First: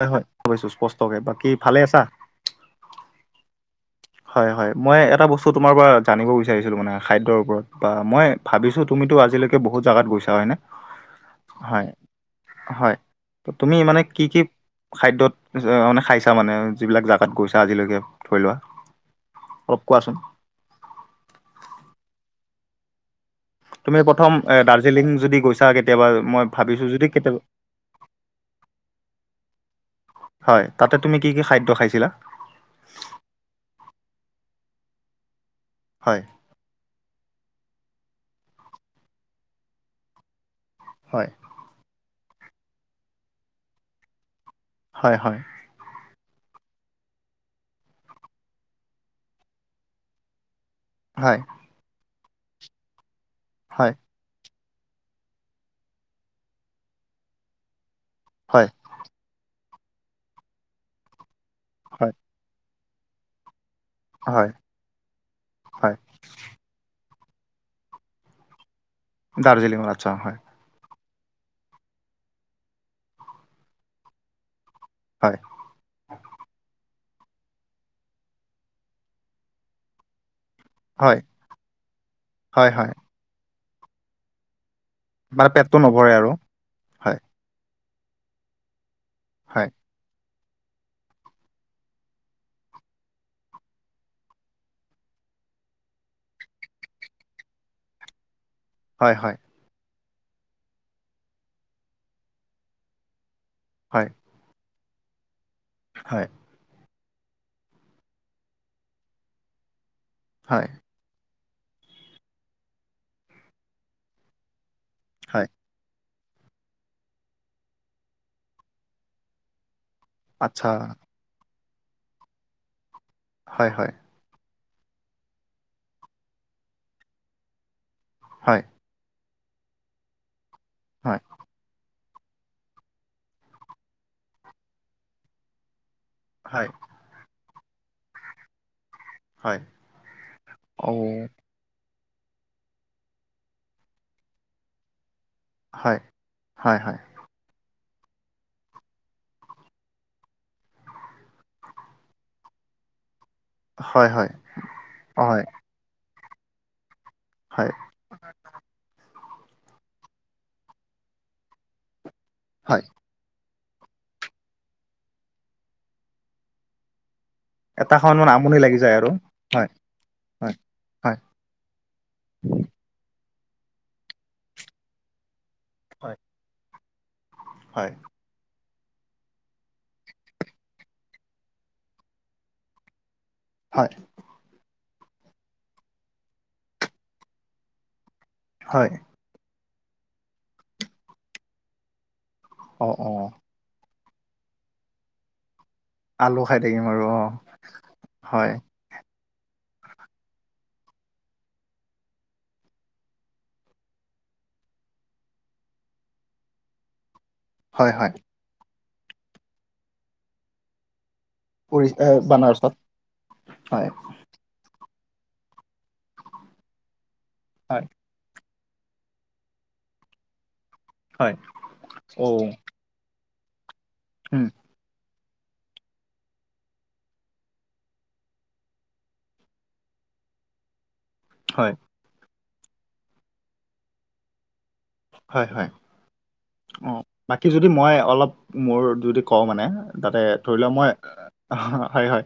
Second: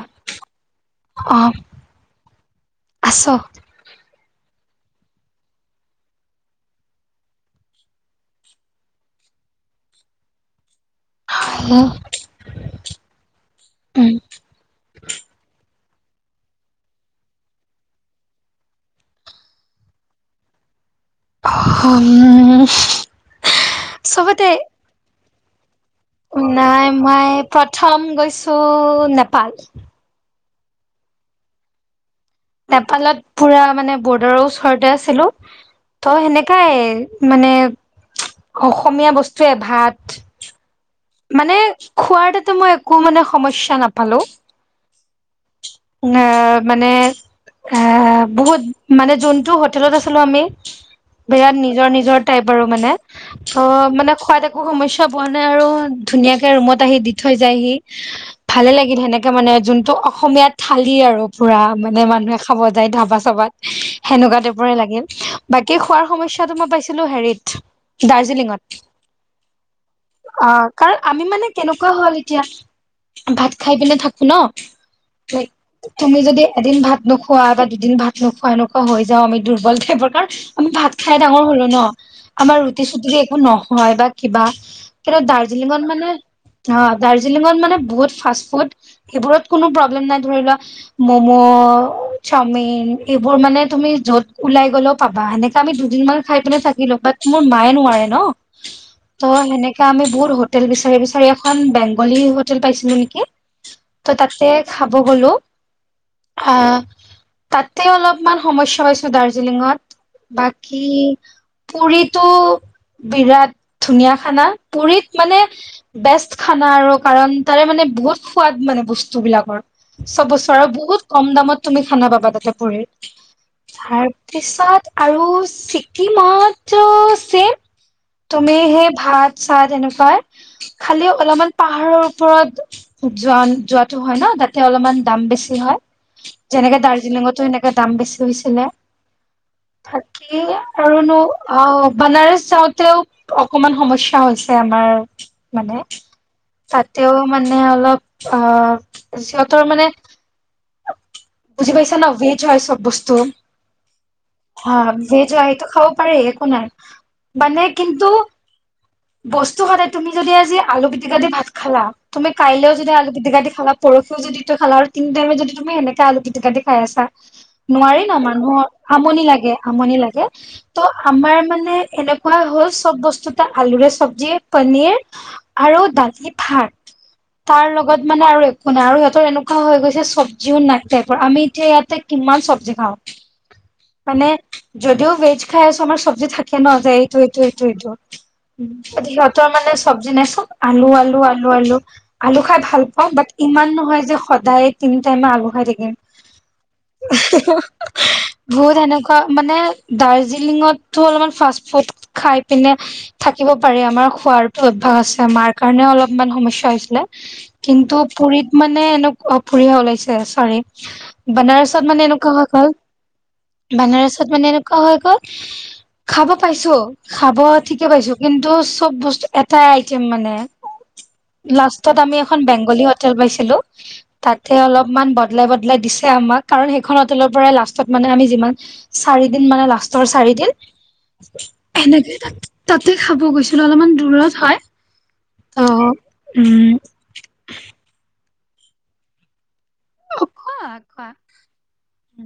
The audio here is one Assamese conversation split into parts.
হয় হয় শুনিছোঁ স্পষ্টকে। বাকি ভালে আছা? আছ? হয় হয় মই এটা বস্তু তোমাৰ পৰা জানিব বিচাৰিছিলোঁ মানে খাদ্যৰ ওপৰত বা মই ভাবিছো তুমিটো আজিলৈকে বহুত জাগাত গৈছা হয়নে? [inaudible] হয় হয় তুমি মানে উম, কি কি? খাদ্যত মানে খাইছা মানে যিবিলাক জাগাত গৈছা আজিলৈকে ধৰি লোৱা। অলপ কোৱাচোন? [unintelligible] তুমি প্ৰথম চবতে দাৰ্জিলিং যদি গৈছা। কেতিয়াবা মই ভাবিছো নাই যদি মই কেতিয়াবা প্ৰথম গৈছো নেপাল। হয় তাতে তুমি কি কি খাদ্য খাইছিলা? নেপালত পুৰা মানে বৰ্ডাৰৰ ওচৰতে আছিলো, হয় ত' সেনে কাই মানে অসমীয়া বস্তুৱে ভাত। হয় মানে খোৱাৰ তাতে মই একো মানে সমস্যা নাপালো। হয় হয়। উম মানে এ বহুত মানে যোনটো হোটেলত আছিলো আমি। হয় বিৰাট নিজৰ নিজৰ টাইপ আৰু মানে, ত' হয় মানে খোৱাত এ কো সমস্যা পোৱা নাই আৰু ধুনীয়াকে ৰুমত আহি দি থৈ যায়হি। হয় ভালে লাগিল সেনেকে মানে যোনটো অসমীয়া থালি আৰু পুৰা মানে হয় মানুহে খাব। যায় ধাবা চাবাত সেনেকুৱা হয় টাইপৰে লাগিল। বাকি হয় খোৱাৰ সমস্যাটো মই পাইছিলো হেৰিত দাৰ্জিলিঙত। দাৰ্জিলিংৰ আচ্ছা হয়। অ কাৰণ আমি মানে কেনেকুৱা হল এতিয়া ভাত খাই পিনে থাকো ন হয় [inaudible] তুমি যদি এদিন ভাত নোখোৱা বা দুদিন ভাত নোখোৱা এনেকুৱা হৈ যাওঁ আমি দুৰ্বল টাইপৰ কাৰ আমি ভাত খাই হয় ডাঙৰ হলো ন আমাৰ হয় ৰুটি হয় চুটিৰে একো নহয় বা কিবা। কি মানে পেটটো দাৰ্জিলিংৰ মানে নভৰে আৰু অ হয় দাৰ্জিলিঙত মানে বহুত ফাষ্ট ফুড, সেইবোৰত কোনো হয় প্ৰব্লেম নাই ধৰি লোৱা ম'ম', চাওমিন এইবোৰ মানে তুমি য'ত ওলাই গ'লেও পাবা এনেকে আমি দুদিন মান খাই পিনে থাকিলো বাট মোৰ মায়ে নোৱাৰে ন, হয় হয় ত' সেনে আমি বহুত হোটেল বিচাৰি বিচাৰি এখন বেংগলী হোটেল পাইছিলো নেকি। হয়। ত' তাতে খাব গলো। হয়। আহ তাতে অলপমান সমস্যা পাইছো দাৰ্জিলিঙত। হয় বাকি পুৰিতটো বিৰাট ধুনীয়া খানা, পুৰিত মানে হয় বেষ্ট খানা আৰু কাৰণ তাৰে মানে বহুত সোৱাদ মানে বস্তু বিলাকৰ। চবছৰৰ আচ্ছা বহুত কম দামত তুমি খানা পাবা তাতে ফুৰি হয় হয় পিছত আৰু ছটিমত চেম। তুমি হয় সেই ভাত, চাত এনেকুৱা খালি হয় অলপমান পাহাৰৰ ওপৰত যোৱা, যোৱাটো হয় ন তাতে অলপমান দাম বেছি হয় হয় যেনেকে দাৰ্জিলিং ৰ্জিলিংতো এনেকে দাম বেছি হৈছিলে হয় থাকি অ আৰু নো অ বানাৰস যাওঁতেও অকমান সমস্যা হৈছে আমাৰ। মানে হয় হয় হয় তাতেও মানে অলপ অ। সিহঁতৰ মানে বুজি পাইছা না, ভেজ হয় চব বস্তু। হয় হয় হা ভেজ হয় সটো খাব পাৰি একো নাই। মানে হয় কিন্তু, বস্তু সদায় তুমি যদি আজি আলু পিটিকা দি ভাত খালা তুমি কাইলেও হয় যদি আলু দি খালা পৰখিও যদি তই খালা আৰু তিন টাইম যদি তুমি সেনেকে আলু পিটিকা দি খাই আছা। এটা নোৱাৰি ন সময়ত মানে আমনি মানুহৰ লাগি যায় আৰু আমনি লাগে, হয় আমনি লাগে। হয় ত হয় আমাৰ মানে এনেকুৱা হ'ল চব বস্তু তা আলুৰে চব্জি পনিৰ আৰু হয় দালি ভাত তাৰ হয় লগত মানে আৰু এক- শুনা আৰু সিহঁত এনেকুৱা হৈ গৈছে চব্জিও নাইক টাইপৰ আমি এতিয়া ইয়াতে কিমান চব্জি খাওঁ। [inaudible] হয়। মানে যদিও ভেজ খাই আছো আমাৰ চব্জি থাকে ন এইটো এইটো, এইটো, এইটো। হয় সিহঁতৰ মানে চব্জি নাই চব আলু, আলু, আলু, আলু, আলু খাই ভাল অ অ পাওঁ বাট ইমান নহয় যে সদায় তিনি টাইমে আলু খাই থাকিম। আলু খাই থাকিম আৰু অ [unintelligible] হয় বহুত এনেক- মানে দাৰ্জিলিঙতো অলপমান ফাষ্ট ফুড খাই পিনে থাকিব পাৰে, আমাৰ খোৱাৰ অভ্যাস আছে মাৰ কাৰণে অলপমান সমস্যা হৈছিলে। হয় কিন্তু হয় পুুৰীত মানে এনেক পুৰিহে ওলাইছে চৰি। বনাৰসত উৰি মানে এনেকুৱা হয় বানাৰসত ক হয় বানাৰস তাত মানে এনেকুৱা হৈ গ'ল, খাব পাইছো, খাব হয় ঠিকে পাইছো। কিন্তু চব বস্তু এটাই আইটেম মানে হয় লাষ্টত আমি অ এখন বেংগলী হট- টেল পাইছিলোঁ উম তাতে অলপমান ব- বদলাই, বদলাই দিছে আমাক কাৰণ সেইখন হোটেলৰ পৰাই লাষ্টত মানে আমি যিমান চাৰিদিন মানে, লাষ্টৰ চাৰিদিন। হয়। এনেকে তাত তাতে খাব গৈছিলো অলপমান দূৰত হয়। হয় ত হয় উম অ। বাকী যদি মই অলপ মোৰ যদি কওঁ মানে তাতে অ খোৱা ধৰি লওক মই খোৱা আহা হয় হয়।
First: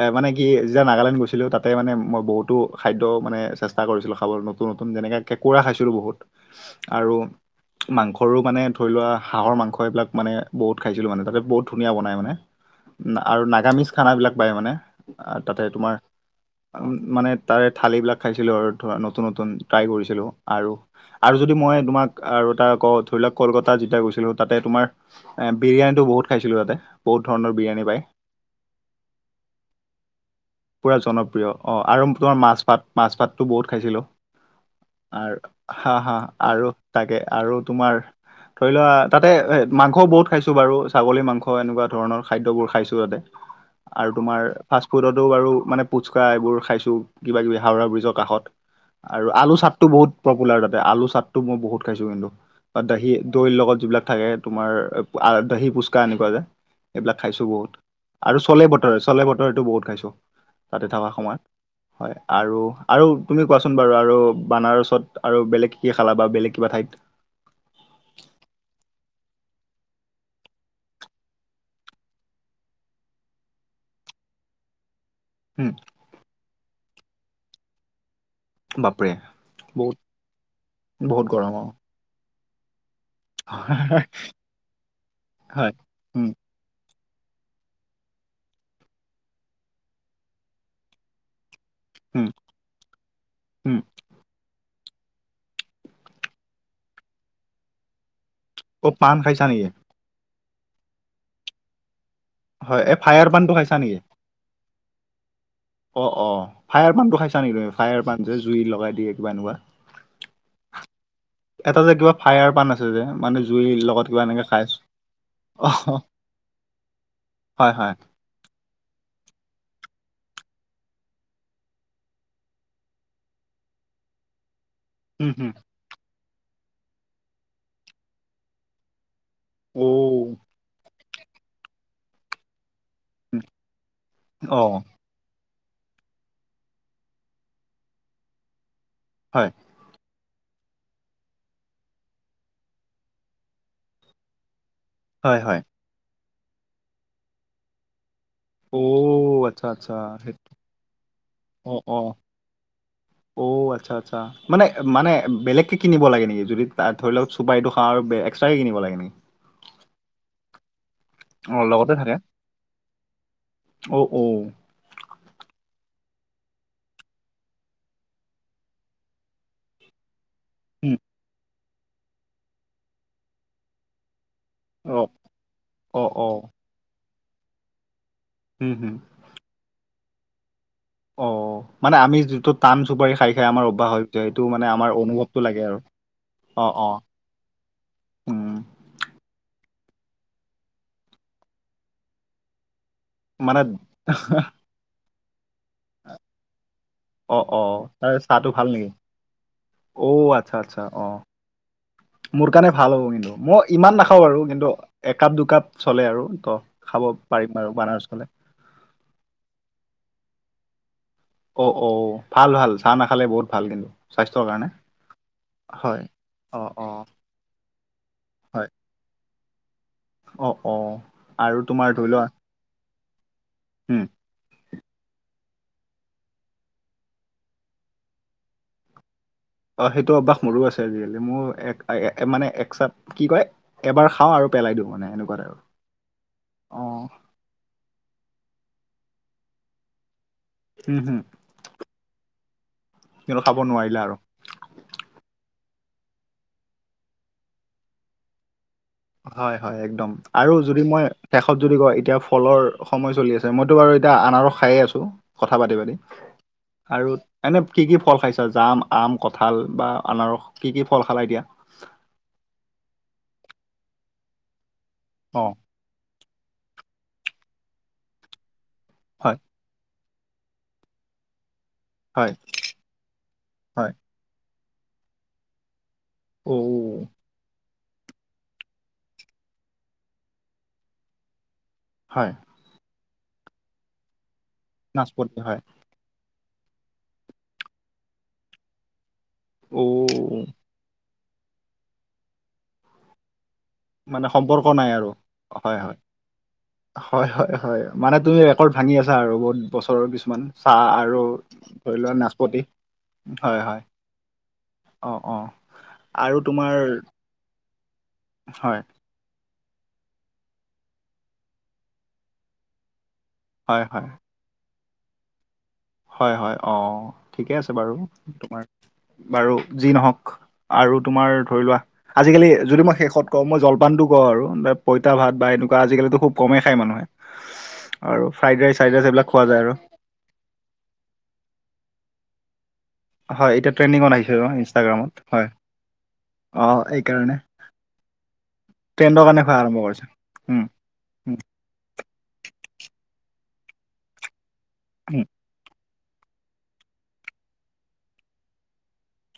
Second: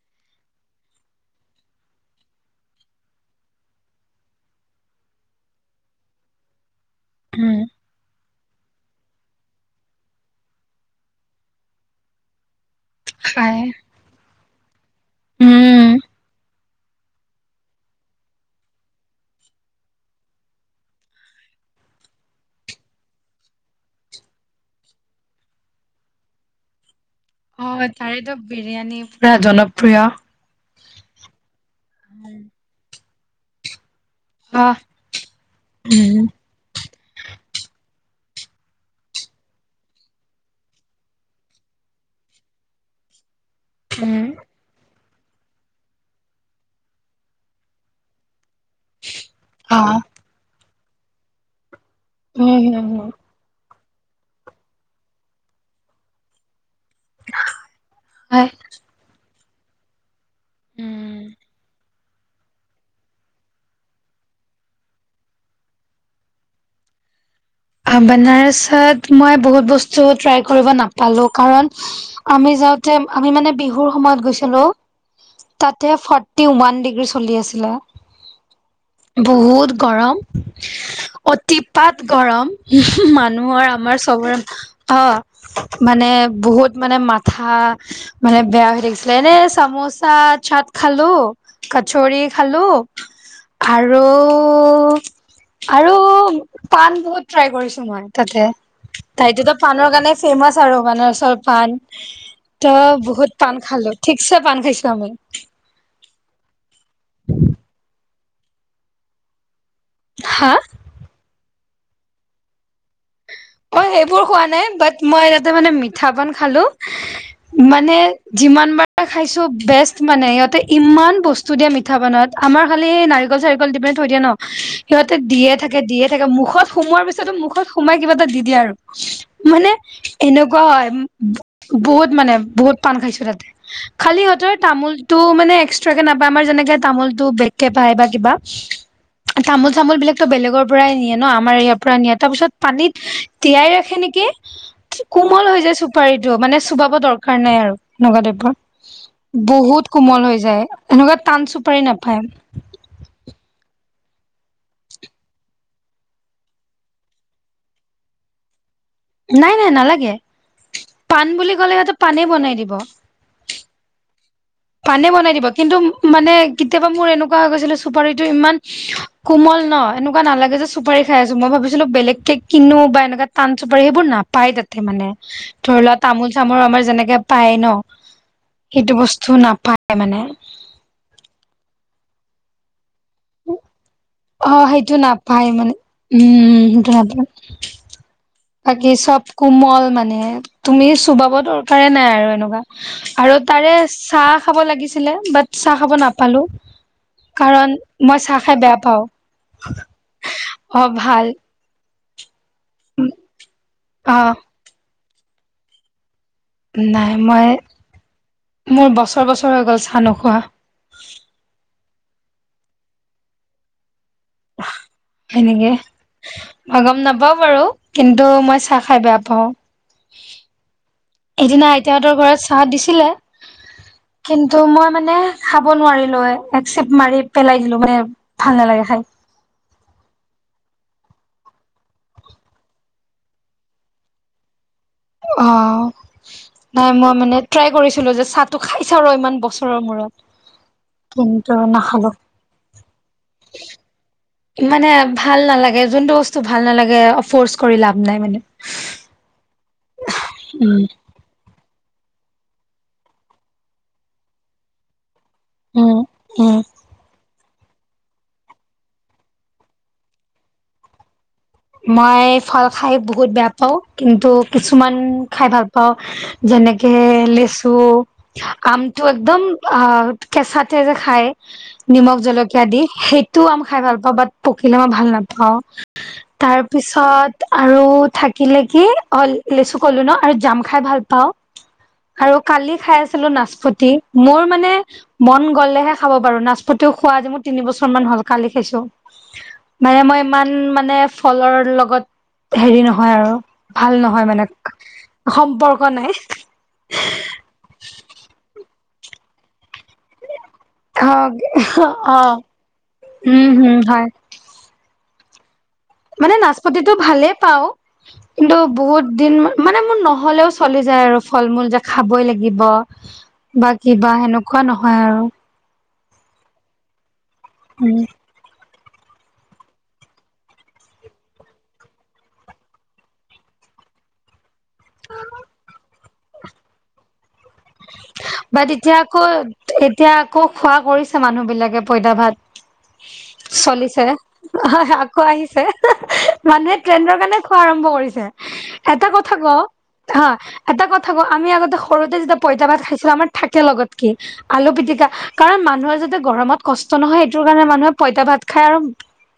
এ মানে কি যেতিয়া নাগালেণ্ড গৈছিলো তাতে মানে মই বহুতো খাদ্য মানে চেষ্ট- টা কৰিছিলো খাবলৈ নতুন, নতুন যেনে কেঁকুৰা খাইছিলো বহুত। [inaudible] আৰু উম মাং- সৰু মানে ধৰি লোৱা হাঁৰ মাংস, এইবিলাক মানে বহুত খাইছিলো মানে তাতে বহুত ধুনীয়া বনাই মানে। আৰু খাই নাগামিজ খানাবিলাক পায় মানে তাতে উম তোমাৰ। মানে তাৰে থালি বিলাক খাইছিলো আৰু ধৰা নতুন, নতুন ট্ৰাই কৰিছিলো আৰু, আৰু যদি মই তোমাক আৰু এটা ক ধৰি লওক কলকাতা যেতিয়া গৈছিলো তাতে তোমাৰ এ বিৰিয়ানী বহুত খাইছিলো ইয়াতে। অ তাৰেতো বিৰিয়ানী পুৰা জনপ্ৰিয়। পুৰা জনপ্ৰিয় অ আৰু তোমাৰ মাছ পাত মাছ পাততো বহুত খাইছিলো। আৰ হা, হা উম আৰু তাকে আৰু তোমাৰ ধৰি লোৱা তাতে এ মাংস বহুত খাইছো বাৰু ছাগলী মাংস এনেকুৱা ধৰণৰ খাদ্যবোৰ খাইছো তাতে। [inaudible] আৰু তোমাৰ ফাষ্ট ফুডতো বাৰু মানে পুচকা, এইবোৰ খাইছো কিবা কিবি হাওৰা ব্ৰিজৰ কাষত। আৰু আলু অ চাটটো বহুত পপুলাৰ তাতে আলু চাটটো মই বহুত খাইছো কিন্তু। উম দা উম দাহিয়ে দৈৰ লগত যিবিলাক থাকে তোমাৰ আ দহি ফুচকা এনেকুৱা যে এইবিলাক খাইছোঁ বহুত। আৰু হয় চলে বতৰে, চলে বতৰেটো বহুত খাইছো তাতে থকা উম সময়। হয় আৰু, আৰু তুমি কোৱাচোন বাৰু আৰু বানাৰছত আৰু বেলেগ কি খালা বা বেলেগ কিবা ঠাইত। বনাৰসত মই বহুত বস্তু ট্ৰাই কৰিব নাপালোঁ কাৰণ- আমি যাওঁতে আমি মানে বিহুৰ সময়ত গৈছিলো। উম, তাতে ফৰ্টি ওৱান ডিগ্ৰী চলি আছিলে। বাপৰে বহুত গৰম, বহুত গৰম অ'। অতিপাত গৰম। মানুহৰ আমাৰ চবৰে অ হয় মানে উম, বহুত মানে মাত- ঠা মানে বেয়া হৈ থাকিছিলে এনে চামোচা চাট খালো। কচৰি উম, খালো। উম, আৰু আৰু পাণ বহুত ট্ৰই কৰিছোঁ, মই তাতে। অ' পাণ খাইছা তাইতো ত' নেকি? পাণৰ কাৰণে ফেমাচ আৰু বানাৰসৰ পাণ। হয় এই ত' ফায়াৰ বহুত পাণটো পাণ খাইছা খালোঁ। নেকি? ঠিক ঠিকছে, পাণ খাইছোঁ, আমি। অ' অ'! ফায়াৰ পাণটো, খাইছা নেকি? তুমি ফায়াৰ পাণ যে, জুই লগাই দিয়ে, কিবা এনেকুৱা। হা? এটা যে, কিবা ফায়াৰ পাণ আছে যে, মানে। জুইৰ অ'! লগত কিবা সেইবোৰ এনেকে খোৱা খাই নাই। আছো বাত, মই তাতে অ মানে, মিঠাপাণ খালোঁ। হয় হয় মানে যিমান বাৰ খাইছোঁ, বেষ্ট মানে। সিহঁতে, ইমান বস্তু দিয়ে, মিঠা পাণত। আমাৰ খালি, নাৰিকল- চাৰিকল দি পিনে, থৈ দিয়ে ন'। সিহঁতে, উম দিয়ে হম থাকে, দিয়ে থাকে। মুখত সোমোৱাৰ পিছতো, মুখত সোমাই, কিবা এটা দি দিয়ে, আৰু। মানে, অ এনেকুৱা হয়, বহুত মানে, বহুত। পাণ খাইছোঁ উম, তাতে। খালি, সিহঁতৰ অ তামোল তামোলটো মানে, এক্সট্ৰাকে নাপাই। আমাৰ যেনেকে, তামোলটো বেলেগকে পাই বা কিবা। হয় তামোল বিলাকতো, বেলেগৰ পৰাই নিয়ে ন'। আমাৰ, ইয়াৰ পৰা নিয়ে। তাৰপিছত, পানীত তিয়াই ৰাখে নেকি? হয় কোমল হয় হৈ যায়, চোন। পাৰিতো। মানে, চুবাব দৰকাৰ নাই আৰু নগা টাইপৰ অ আচ্ছা বহুত আচ্ছা কোমল হৈ সেই- যায়। এনেকুৱা, টান অ চুপাৰি অ নাপায়। অ'! আচ্ছা, আচ্ছা। মানে, মানে বেলেগকে কিনিব লাগে, নেকি? যদি, ধৰি লওঁক, চুপাৰীটো খাওঁ আৰু এক্সট্ৰাকে, কিনিব লাগে, নেকি? নাই, নাই, নালাগে। পাণ বুলি অ'! ক'লে লগতে সিহঁতে থাকে। পাণেই বনাই দিব ঔ, ঔ। পাণে বনাই দিব। কিন্তু মানে, কেতিয়াবা মোৰ, এনেকুৱা হৈ গৈছিলে, চুপাৰীটো ইমান কোমল ন'? এনে এনেকুৱা নালাগে যে, উম, চুপাৰী খাই আছোঁ। মই ভাবিছিলোঁ! বেলেগ কে কিনো বা এনেকুৱা, টান চুপাৰী, সেইবোৰ নাপায়, তাত। অ মানে, ধৰি লোৱা, অ অ তামোল- চামোল আমাৰ যেনেকে পায়, ন'। হম সেইটো হম বস্তু নাপায়, মানে। অ'! মানে, আমি যিটো, টান চুপাৰী খাই-খাই, আমাৰ অভ্যাস হয়। অ'! সেইটো নাপায়, মানে। উম! অ অ সেইটো নাপায়। উম বাকী, চব কোমল মানে, তুমি চোবাব দৰকাৰে নাই আৰু এনেকুৱা। আৰু মানে তাৰে, চাহ খাব লাগিছিলে। বাত চাহ খাব নাপালোঁ। অ অ কাৰণ, তাৰ মই চাহ চাহটো খাই ভাল বেয়া নেকি পাওঁ। অ'! আচ্ছা, আচ্ছা। অ'! মোৰ কাৰণে, ভাল হ'ব, কিন্তু। মইয়ো, ইমান অ নাখাওঁ বাৰু। কিন্তু, একাপ- দুকাপ চলে আৰু। ত' খাব নাই মই পাৰিম বাৰু বানাৰস ফালে। মোৰ, বছৰ-বছৰ হৈ গ'ল, চাহ নোখোৱা। অ' অ'! ভাল-ভাল, চাহ নাখালে, বহুত ভাল! কিন্তু। স্বাস্থ্যৰ কাৰণে এনেকে, হয় অ' মই গম অ' নাপাওঁ বাৰু। কিন্তু, মই হয় চাহ খাই বেয়া পাওঁ। অ' অ'! আৰু এদিনা, তোমাৰ ধৰি আইতাহঁতৰ লোৱা ঘৰত চাহ দিছিলে। উম! কিন্তু, মই মানে, খাব নোৱাৰিলোঁ। এক চিপ মাৰি, পেলাই দিলোঁ। মানে, ভাল নালাগে খাই। অ'! সেইটো, অভ্যাস মোৰো, আছে। আজিকালি, মোৰ এক মানে, এক চাপ কি কয়? এবাৰ খাওঁ আৰু পেলাই, দিওঁ মানে। এনেকুৱা টাইপৰ অ'! নাই, অ' মই মানে, ট্ৰাই কৰিছিলোঁ যে, চাহটো খাইছাওঁ ৰ'। ইমান, বছৰৰ মূৰত, হম হম কিন্তু, নাখালোঁ। কিন্তু, খাব নোৱাৰিলা আৰু? মানে, ভাল নালাগে। যোনটো, বস্তু ভাল নালাগে, ফৰ্চ কৰি লাভ নাই, মানে। হয়, হয়, একদম। আৰু যদি, উম মই শেষত, যদি কয়! এতিয়া, ফলৰ সময়, চলি আছে। মইতো বাৰু এতিয়া, আনাৰস খাইয়ে আছোঁ। কথা পাতি উম পাতি উম আৰু এনে কি কি ফল খাইছা জাম আম কঁঠাল বা আনাৰস কি কি ফল খালা এতিয়া মই ফাল খাই বহুত বেয়া পাওঁ কিন্তু কিছুমান অ খাই ভাল পা পাও‌ যেনেকে লেচু আমটো হয় একদম অ কেঁচাতে যে খায় নিমখ হয় জলকীয়া দি সেই টো আম খাই হয় ভাল পাওঁ বাট পকিলে মই ভাল নাপাওঁ অ তাৰ পিছত তাত আৰু থাকিলে কি অ লেচু কলো ন আৰু জাম খাই ভাল পাওঁ হয় আৰু কালি খাই আছিলো নাচপতি মোৰ মানে নাচপতি মন হয় গলেহে খাব পাৰো নাচপতিও খোৱা আজি মোৰ তিনিবছৰ মান হ'ল কালি খাইছো অ মানে মই ইমান মানে ফলৰ লগত হেৰি নহয় আৰু ভাল নহয় মানে সম্পৰ্ক নাই আৰু হয় সম্পৰ্ক হয় নাই হয় হয় হয় মানে তুমি ৰেকৰ্ড ভাঙি আছা আৰু বহত বছৰৰ কিছুমান চাহ আৰু অ ধৰি লোৱা অ' নাচপতি উম হয় হম হয় অঁ অঁ মানে নাচপতি টো ভালেই পাওঁ কিন্তু হয় বহুত দিন মানে মোৰ নহ'লেও চলি যায় আৰু ফল মূল যে খাবই লাগিব বা হয় হয় কিবা সেনেকুৱা নহয় আৰু হয় হয় অ ঠিকে আছে বাৰু উম তোমাৰ বাৰু যি নহক আৰু তোমাৰ ধৰি লোৱা আজিকালি যদি মই শেষত কওঁ মই জলপানটো কওঁ আৰু বাত পইতা ভাত বা এনেকুৱা আজিকালিতো খুব কমেই খায় মানুহে আৰু ফ্ৰাইড বাট ৰাইচ এতিয়া চ্ৰাইড ৰাইচ আকৌ এইবিলাক খোৱা যায় আৰু এতিয়া আকৌ খোৱা কৰিছে মানুহ বিলাকে পইতা ভাত হয় এতিয়া চলিছে ট্ৰেণ্ডিঙত হয় আহিছে ন ইনষ্টাগ্ৰামত আকৌ হয় আহিছে মানুহে অ' ট্ৰেডৰ এইকাৰণে কাৰণে খোৱা আৰম্ভ কৰিছে এটা ট্ৰেণ্ডৰ কথা কাৰণে খোৱা কও আৰম্ভ কৰিছে হা উম এটা কথ থাকোঁ উম আমি আগতে সৰুতে যেতিয়া পইতা ভাত খাইছো আমাৰ থাকে লগত কি আলু পিটিকা উম কাৰণ মানুহে যদি গৰমত কষ্ট নহয় সেইটোৰ কাৰণে মানুহে পইতা ভাত খায় আৰু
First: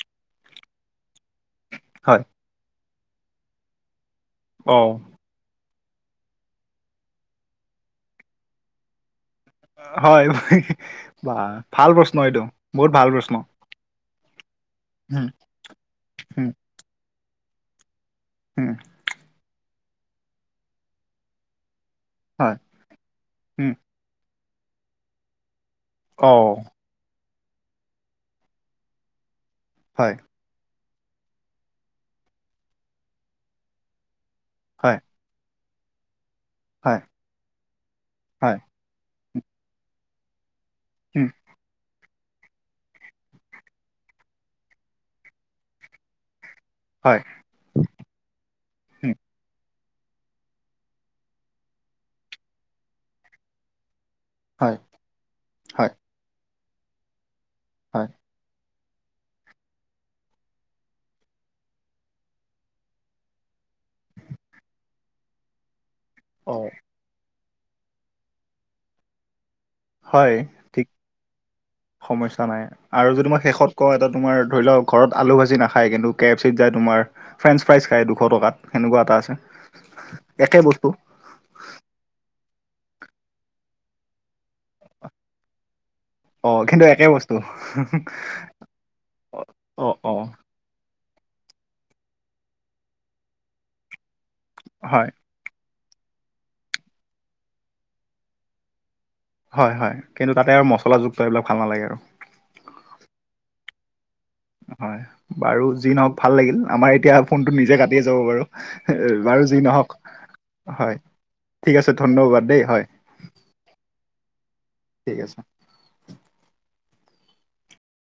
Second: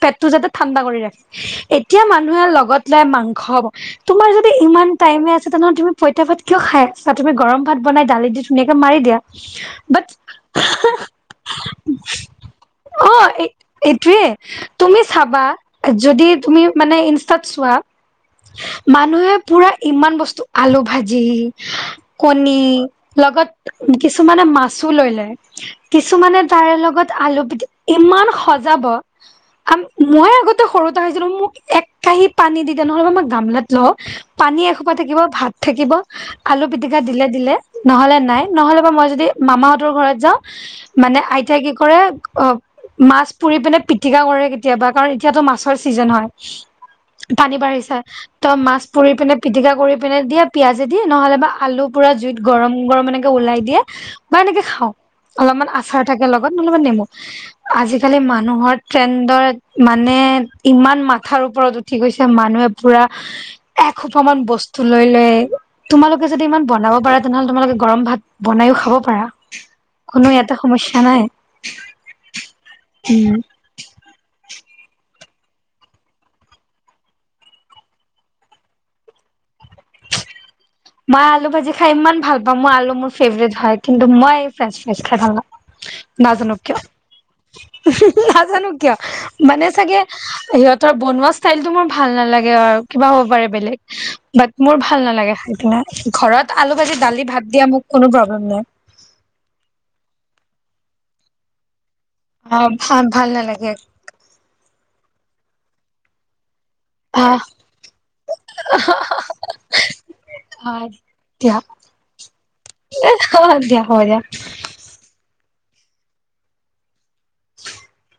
পেটটো যাতে ঠাণ্ডা কৰি ৰাখে এতিয়া হয় মানুহে লগত লয় মাংস খাব তোমাৰ যদি ইমান অ' টাইমে আছে তেনেহ'লে তুমি পইতা ভাত কিয় খাই আছা তুমি গৰম ভাত বনাই দালি দি ধুনিয়াকে মাৰি দিয়া বাট হয় বা ভাল প্ৰশ্ন এইটো বহুত ভাল প্ৰশ্ন এইটোৱে তুমি উম চাবা যদি উম তুমি মানে ইনষ্টাত চোৱা ওম মানুহে পুৰা ইমান বস্তু আলু ভাজি হয় কণী লগত উম কিছুমানে মাছো লৈ লয় কিছুমানে অ' তাৰে লগত আলু পিটি ইমান সজাব আ হয় মই আগত সৰুতে খাইছিলো মোক এক কাঁহি পানী দি দে নহ'লে মই গামলাত লওঁ পানী এসোপা হয় থাকিব ভাত থাকিব আলু পিতিকা হয় দিলে দিলে নহলে নাই হয় নহলে বা মই যদি মামাহঁতৰ ঘৰত যাওঁ মানে উম আইতাই কি কৰে অ মাছ পুৰি পিনে পিটিকা কৰে কেতিয়াবা কাৰণ এতিয়াত মাছৰ ছিজন হয় হয় পানী বাঢ়িছে ত মাছ পুৰি উম, পিনে পিটিকা কৰি পিনে দিয়ে পিয়াজেদি নহ'লে বা আলু পুৰা জুইত গৰম গৰম এনেকে ওলাই দিয়ে মই এনেকে হয়, খাওঁ অলপমান হয়, আচাৰ থাকে লগ লগত মোৰ লগত নেমু হয়। আজিকালি মানুহৰ ট্ৰেণ্ডত মানে ইমান মাথাৰ ওপৰত উঠি গৈছে মানুহে পুৰা একসোপা মান বস্তু লৈ লয় তোমালোক কে যদি ইমান অ', বনাব পাৰা তেনেহ'লে তোমালোকে গৰম ভাত বনায়ো খাব পাৰা কোনো হয় ইয়াতে ঠিক সমস্যা নাই সমস্যা নাই আৰু যদি উম মই শেষত কও এটা তোমাৰ ধৰি ল ঘৰত আলু ভাজি নাখায় কিন্তু কে এফ চিত যায় তোমাৰ ফ্ৰেঞ্চ ফ্ৰাইজ খাই দুশ টকাত সেনেকুৱা এটা আছে একে বস্তু মই আলু ভাজি খাই ইমান ভাল পাওঁ মই আলু মোৰ ফেভৰেট হয় কিন্তু মই ফ্ৰেঞ্চ ফ্ৰাইজ খাই ভাল নাপাও। নাজানো অ', কিয় কিন্তু একে বস্তু। নাজানো কিয় অ', মানে অ', চাগে অ সিহঁত। ত বনোৱা ষ্টাইলতটো মোৰ ভাল নালাগে, আৰু কিবা হ'ব পাৰে বেলেগ বাত মোৰ ভাল হয়, নালাগে খাই ঘৰত আলু ভাজি দালি ভাত দিয়া মোৰ কোনো প্ৰব্লেম নাই। হয় -হয় কিন্তু তাতে আৰু মছলাযুক্ত এইবিলাক ভাল নালাগে আৰু। অ' ভ ভাল নালাগে হয় বাৰু যি নহওক ভাল লাগিল আমাৰ এই। এতিয়া আহ ফোনটো নিজে কাটিয়ে যাব বাৰু বাৰু যি নহওক। আহ হয় ঠিক আছে ধন্যবাদ দেই হয়। অ' দিয়া হ'ব দিয়া ঠিক আছে। [inaudible]